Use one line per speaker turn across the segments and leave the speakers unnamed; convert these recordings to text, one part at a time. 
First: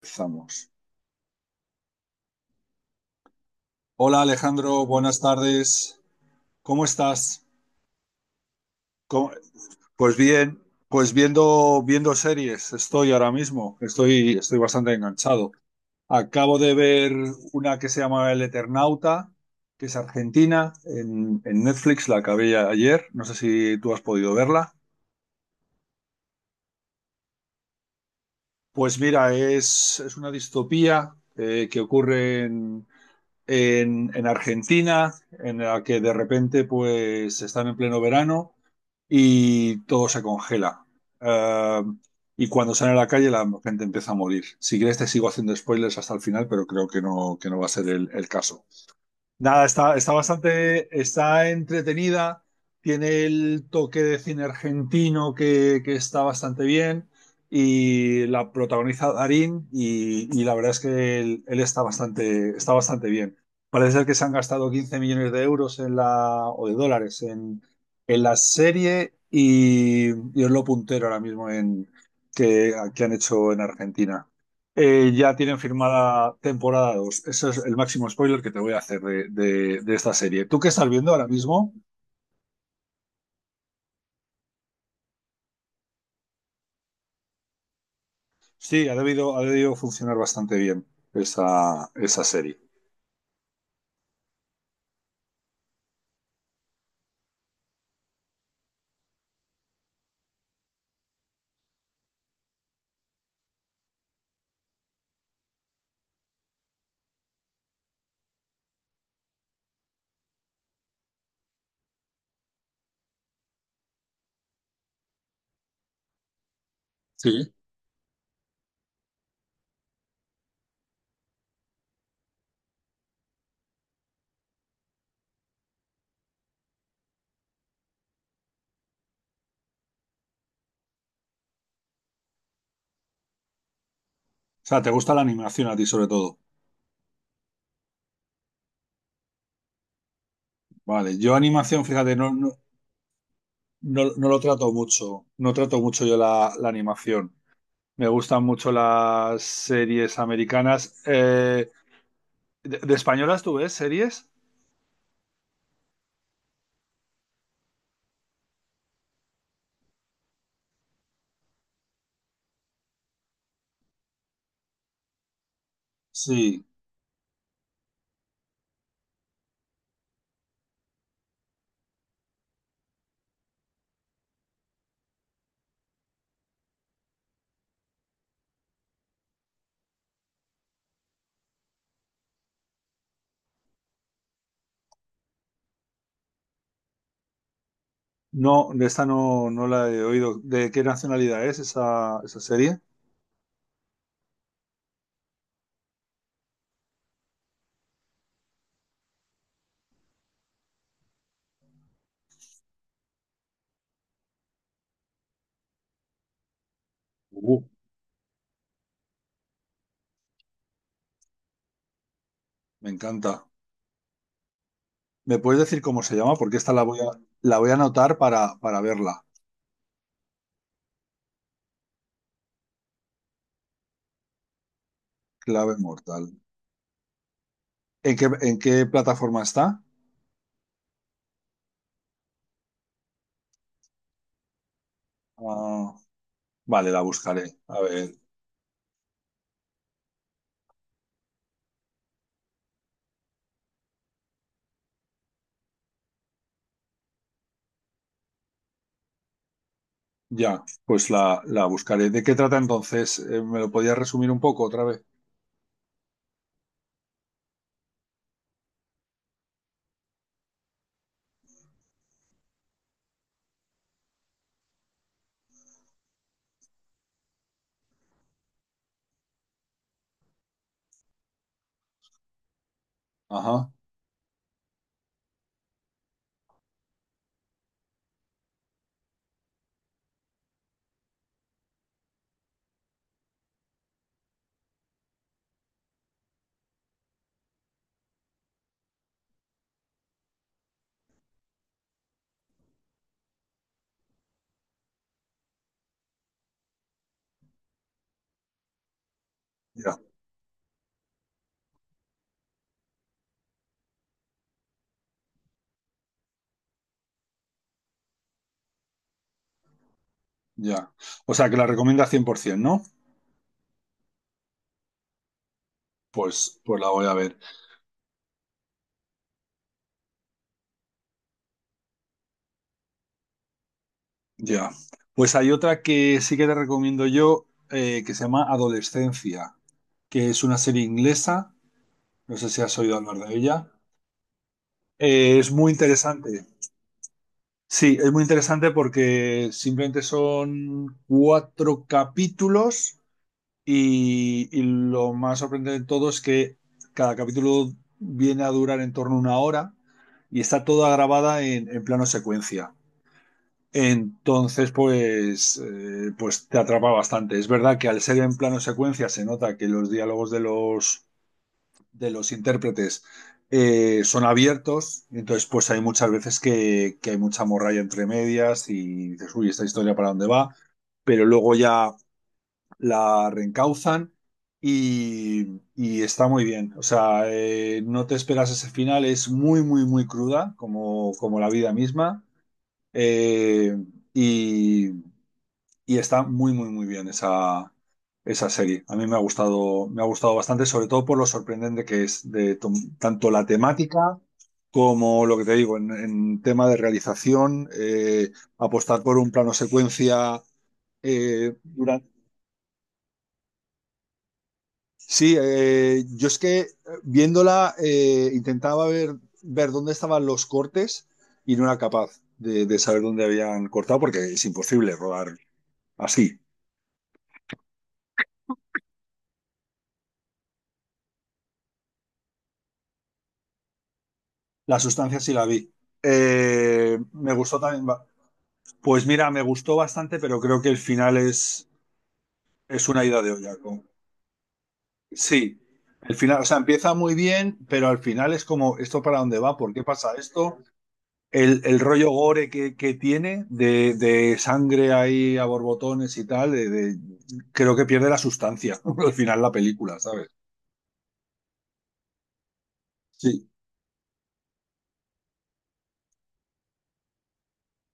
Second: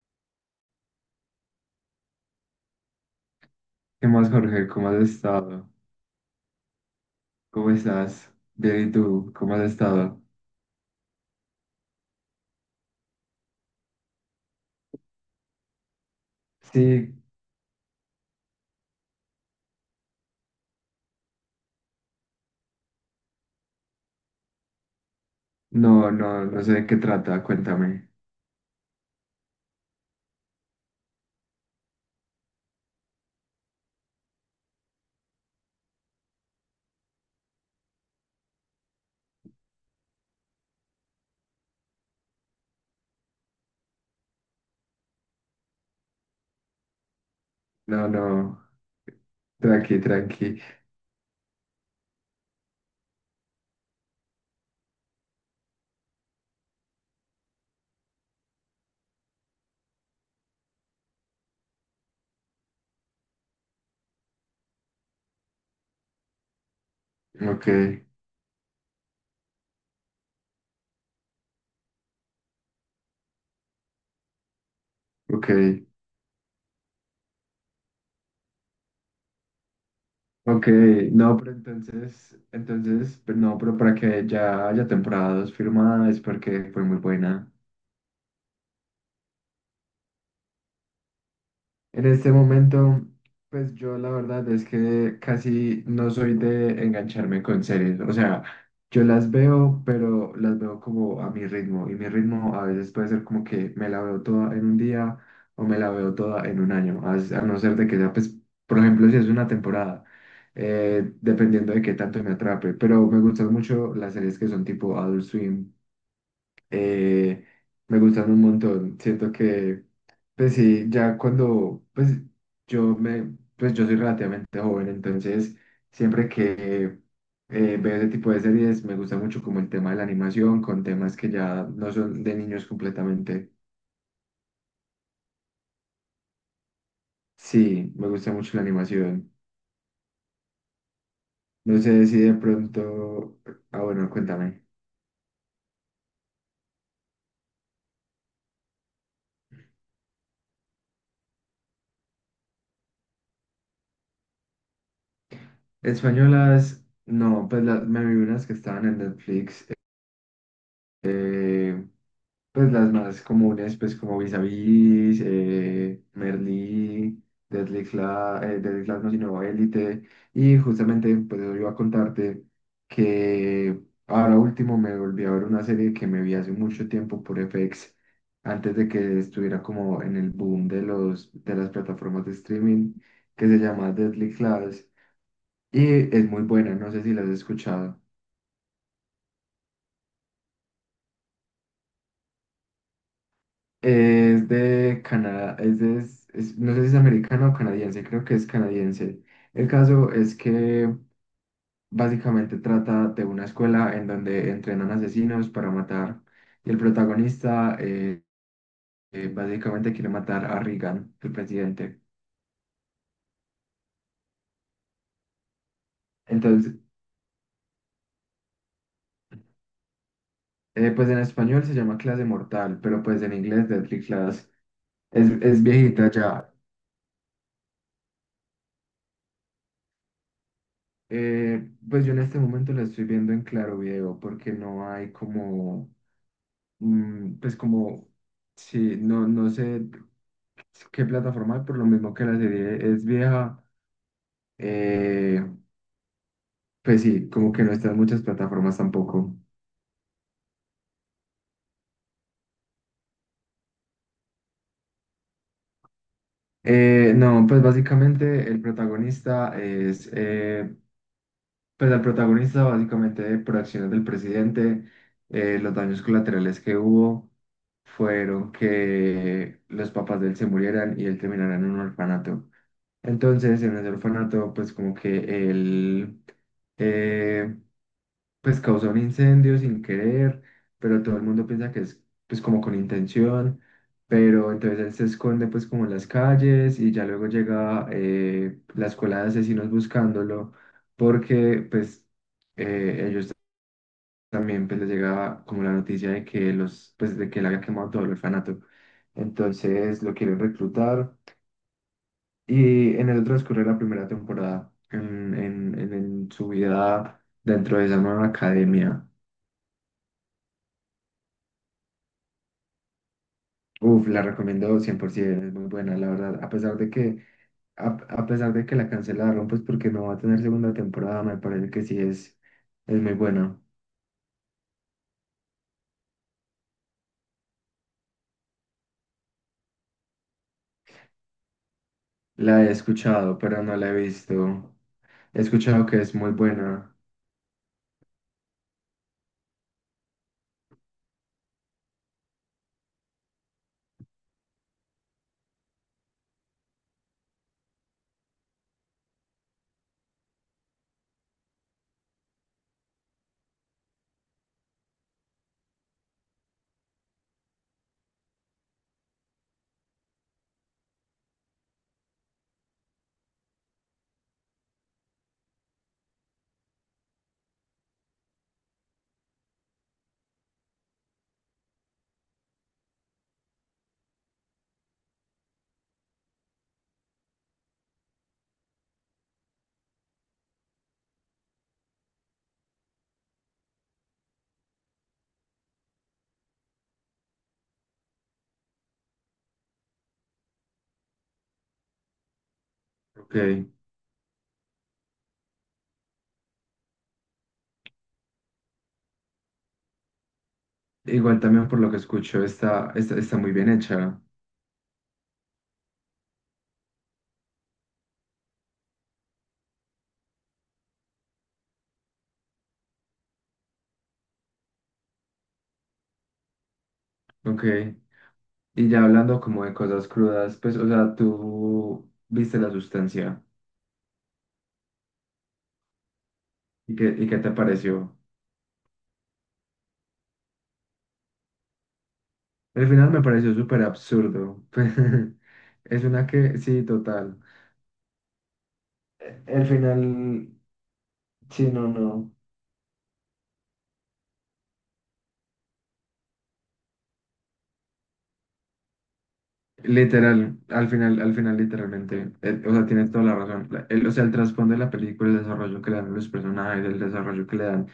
Empezamos.
¿Qué
Hola
más, Jorge?
Alejandro,
¿Cómo has
buenas
estado?
tardes. ¿Cómo estás?
¿Cómo estás? Bien, ¿y
¿Cómo-
tú? ¿Cómo has
Pues
estado?
bien, pues viendo series estoy ahora mismo. Estoy bastante enganchado. Acabo de ver
Sí,
una que se llama El Eternauta, que es argentina, en Netflix, la acabé ya ayer. No sé si tú has podido verla.
no, no, no sé de qué trata, cuéntame.
Pues mira, es una distopía que ocurre en Argentina, en la que de repente pues están en pleno verano y todo se congela. Eh, y cuando salen a la calle la gente empieza a morir. Si quieres te sigo haciendo spoilers hasta el final, pero creo que no va a ser
No,
el caso.
no,
Nada,
tranqui, tranqui.
está entretenida, tiene el toque de cine argentino que está bastante bien y la protagoniza Darín y la verdad es que él está bastante bien. Parece ser que se han gastado 15 millones de euros en la, o de dólares en,
Ok,
en la serie y es lo puntero ahora mismo que han hecho en Argentina. Ya
ok,
tienen firmada temporada 2. Ese es el máximo spoiler que te voy a hacer de esta serie. ¿Tú
ok.
qué estás viendo ahora
No, pero
mismo?
entonces, pero no, pero para que ya haya temporada dos firmada es porque fue muy buena.
Sí, ha debido funcionar bastante bien esa,
En
esa
este
serie.
momento, pues yo la verdad es que casi no soy de engancharme con series. O sea, yo las veo, pero las veo como a mi ritmo. Y mi ritmo a veces puede ser como que me la veo toda en un día o me la veo toda en un año. A no ser de que sea, pues, por ejemplo, si es una temporada, dependiendo de qué tanto me atrape. Pero me gustan mucho las series que son tipo Adult Swim, eh,
Sí.
me gustan un montón. Siento que, pues sí, ya cuando, pues yo me, pues yo soy relativamente joven, entonces siempre que veo ese tipo de series me gusta mucho como el tema de la animación con temas que ya no son de niños completamente.
O sea, ¿te gusta la animación a ti sobre todo?
Sí, me gusta mucho la animación.
Vale, yo
No
animación,
sé
fíjate,
si de pronto, ah bueno,
no lo
cuéntame.
trato mucho. No trato mucho yo la animación. Me gustan mucho las series americanas. De españolas tú ves series?
Españolas, no, pues la- me vi unas que estaban en Netflix. eh, Pues las más comunes, pues como Vis a Vis,
Sí.
Merlí, Deadly Class, Deadly Class no, sino Élite. Y justamente, pues yo iba a contarte que ahora último me volví a ver una serie que me vi hace mucho tiempo por FX, antes de que estuviera como en el boom de las plataformas de streaming, que se llama Deadly Class. Y es muy buena, no sé si la has escuchado.
No, de esta no, no la he oído. ¿De qué nacionalidad es esa serie?
Es de Canadá, es de, es- no sé si es americano o canadiense, creo que es canadiense. El caso es que básicamente trata de una escuela en donde entrenan asesinos para matar y el
Uh,
protagonista básicamente quiere matar a Reagan, el presidente.
Me encanta. ¿Me puedes decir cómo se llama? Porque esta
Entonces,
la voy a anotar para verla.
pues en español se llama Clase Mortal, pero pues en inglés Deadly Class. Es
Clave
viejita
Mortal.
ya.
¿En qué plataforma está?
Pues yo en este momento la estoy viendo en Claro Video porque no hay como
Ah, vale, la
mm, pues
buscaré. A
como,
ver,
sí, no, no sé qué plataforma, hay, por lo mismo que la serie es vieja, eh, pues sí, como que no están muchas plataformas tampoco.
ya, pues la buscaré. ¿De qué trata entonces? ¿Me lo podías resumir un poco otra vez?
No, pues básicamente el protagonista es, pues al protagonista básicamente por acciones del presidente, los daños colaterales que hubo fueron que los papás de él se murieran y él terminara en un orfanato. Entonces,
Ajá,
en ese orfanato, pues como que él, eh, pues causó un incendio sin querer, pero todo el mundo piensa que es pues como con intención, pero entonces él se esconde pues como en las calles y ya luego llega, la escuela de asesinos buscándolo porque pues ellos también pues les llega como la noticia de que los, pues de que él había quemado todo el orfanato.
ya,
Entonces lo quieren reclutar. Y en el transcurrir de la primera temporada, en su vida dentro de esa nueva academia,
ya. O sea, que la recomienda 100%, ¿no?
uf, la recomiendo 100%, es muy buena, la verdad. A
Pues,
pesar
pues la
de
voy a
que,
ver.
a pesar de que la cancelaron, pues porque no va a tener segunda temporada, me parece que sí es muy buena.
Ya. Pues hay otra que sí que te recomiendo yo, que se llama Adolescencia, que es una serie inglesa. No sé si
La he
has oído hablar de
escuchado, pero
ella.
no la he visto. He
Es muy
escuchado que es muy
interesante.
buena.
Sí, es muy interesante porque simplemente son cuatro capítulos y lo más sorprendente de todo es que cada capítulo viene a durar en torno a una hora y está toda grabada en plano secuencia. Entonces, pues te atrapa bastante. Es verdad que al ser en plano secuencia se nota que los diálogos de los intérpretes son abiertos. Entonces pues hay muchas veces que hay mucha morralla entre medias y dices, uy, esta historia para dónde va, pero luego ya la reencauzan y está muy bien. O sea, no te esperas ese final, es muy, muy, muy cruda, como, como la vida misma. Eh, y, y está muy, muy, muy bien esa serie. A mí me ha gustado bastante, sobre todo por lo sorprendente que es tanto la
Ok.
temática como lo que te digo, en tema de realización, apostar por un plano secuencia
Igual también por lo que
durante...
escucho, está, está, está muy bien hecha.
Sí, yo es que viéndola intentaba ver dónde estaban los cortes y no era capaz de saber dónde habían cortado porque es imposible rodar así.
Ok. Y ya hablando como de cosas crudas, pues, o sea, tú viste la sustancia
La sustancia sí la vi.
y
Me
qué te
gustó también.
pareció.
Pues mira, me gustó bastante, pero creo que el final es
El
una
final
ida
me
de
pareció
olla.
súper absurdo. Pues,
Sí,
es
el
una
final, o
que,
sea,
sí,
empieza muy
total.
bien, pero al final es como, ¿esto para dónde va?
El
¿Por qué pasa
final,
esto? El,
sí,
el
no,
rollo
no.
gore que tiene de sangre ahí a borbotones y tal, creo que pierde la sustancia al final la película, ¿sabes?
Literal, al final, literalmente, o sea, tienes toda la
Sí,
razón. La- el- o sea, el trasfondo de la película, el desarrollo que le dan a los personajes, el desarrollo que le dan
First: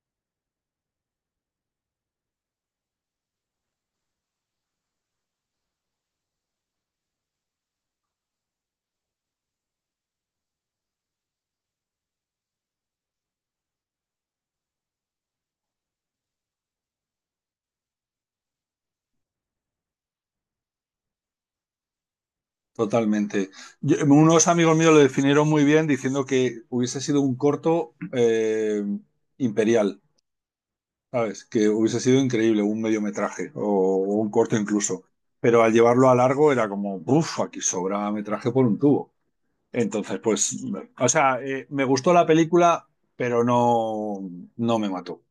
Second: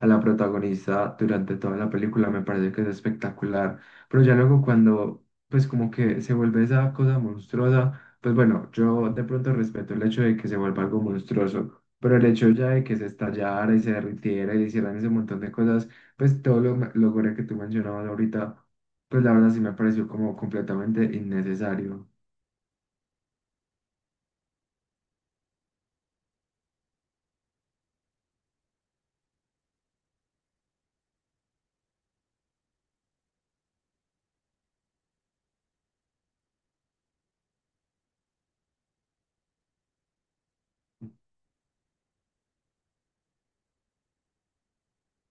a la protagonista durante toda la película, me parece que es espectacular. Pero ya luego cuando, pues como que se vuelve esa cosa monstruosa, pues bueno, yo de pronto respeto el hecho de que se vuelva algo monstruoso, pero el hecho ya de que se estallara y se derritiera y hicieran ese montón de cosas. Pues todo lo gore que tú mencionabas ahorita, pues la verdad sí me pareció como completamente innecesario.
totalmente. Unos amigos míos lo definieron muy bien diciendo que hubiese sido un corto imperial, ¿sabes? Que hubiese sido increíble, un mediometraje o un corto incluso. Pero al llevarlo a largo era como, uff, aquí sobra metraje por un tubo. Entonces, pues, o
Ok,
sea, me gustó la película, pero no, no me mató.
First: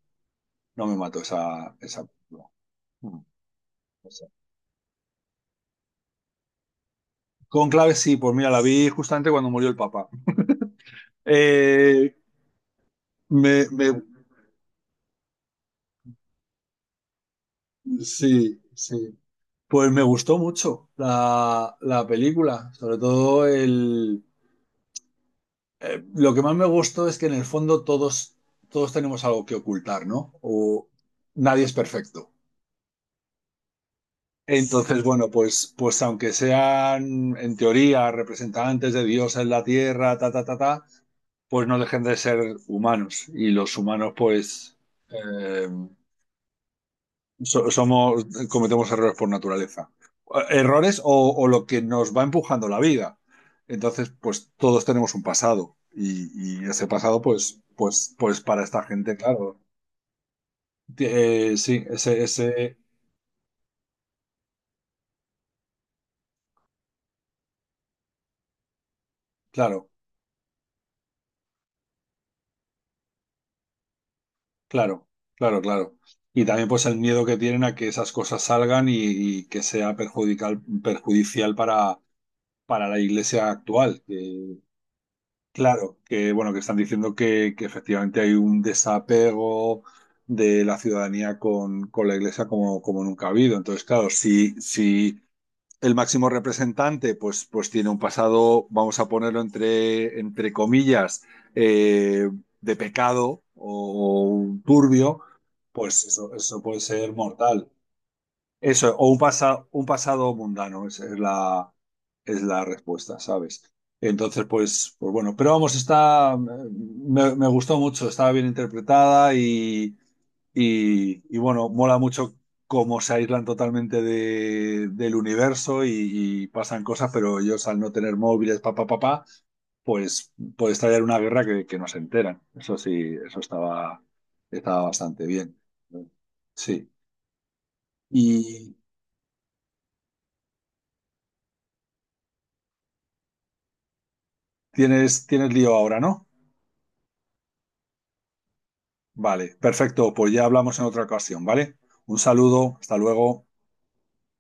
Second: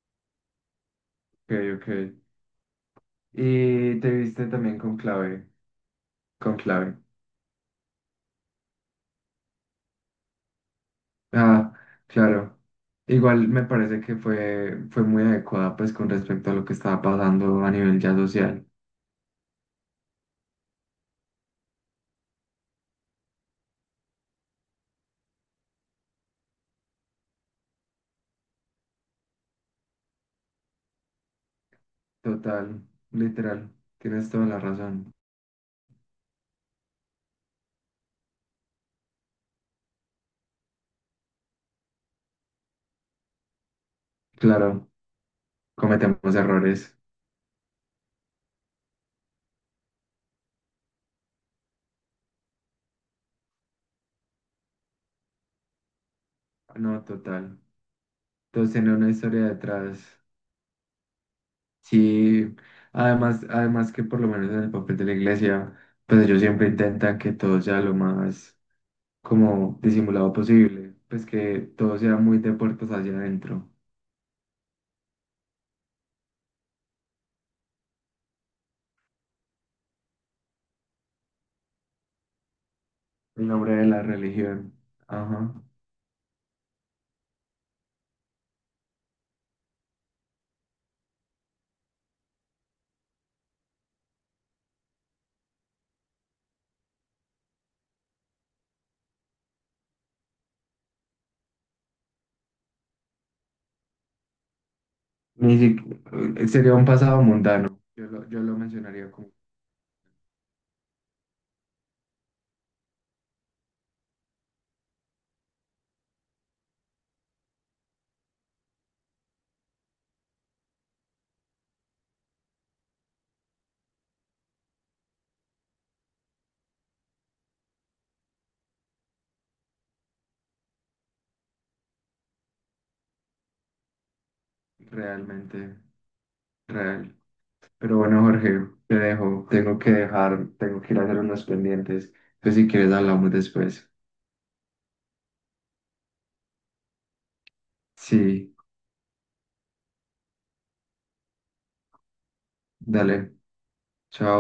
No me mató esa,
ok.
esa película. Mm,
Y
o
te
sea.
viste también con clave, con clave.
Cónclave sí, pues mira, la vi justamente cuando murió el Papa.
Ah,
Eh,
claro. Igual
me,
me
me
parece que fue, fue muy adecuada pues con respecto a lo que estaba pasando a nivel ya
Sí,
social.
sí. Pues me gustó mucho la película, sobre todo el... lo que más me gustó es que en el fondo todos tenemos algo que ocultar, ¿no? O nadie es perfecto.
Total, literal. Tienes toda la
Entonces,
razón.
bueno, pues aunque sean en teoría representantes de Dios en la tierra, ta, ta, ta, ta, pues no dejen de ser humanos. Y los humanos,
Claro,
eh,
cometemos errores.
Somos, cometemos errores por naturaleza. Errores o lo que nos va empujando la vida. Entonces, pues todos tenemos un pasado. Y ese
No,
pasado, pues,
total.
pues, pues para
Entonces
esta
tiene una
gente,
historia
claro.
detrás.
Sí,
Sí, además, además que por lo menos en el papel de la iglesia, pues ellos siempre intentan que todo sea lo más como
claro,
disimulado posible, pues que todo sea muy de puertas hacia adentro,
claro, claro, claro. Y también, pues, el miedo que tienen a que esas cosas salgan y que sea perjudicial para la
en
iglesia
nombre de
actual.
la
Que
religión. Ajá.
Claro, que bueno, que están diciendo que efectivamente hay un desapego de la ciudadanía con la iglesia como, como nunca ha habido. Entonces, claro, si el máximo representante pues tiene un pasado, vamos a ponerlo entre comillas, eh, de pecado o, turbio,
Ni
pues eso,
si-
eso
sería
puede
un
ser
pasado
mortal.
mundano, yo lo
Eso,
mencionaría
o
como
un pasado mundano, esa es es la respuesta, ¿sabes? Entonces, pues bueno, pero vamos, me gustó mucho, estaba bien interpretada y bueno, mola mucho cómo se aíslan totalmente del universo y pasan cosas, pero ellos al no tener móviles, papá papá, pa, pa, pa, pues puede estallar una guerra que no se enteran. Eso sí, estaba bastante bien.
realmente
Sí.
real. Pero bueno, Jorge,
Y,
te dejo, tengo que dejar, tengo que ir a hacer unos pendientes, entonces si quieres hablamos después.
tienes lío ahora, ¿no?
Sí,
Vale, perfecto, pues ya hablamos en otra ocasión, ¿vale? Un saludo, hasta
dale,
luego.
chao.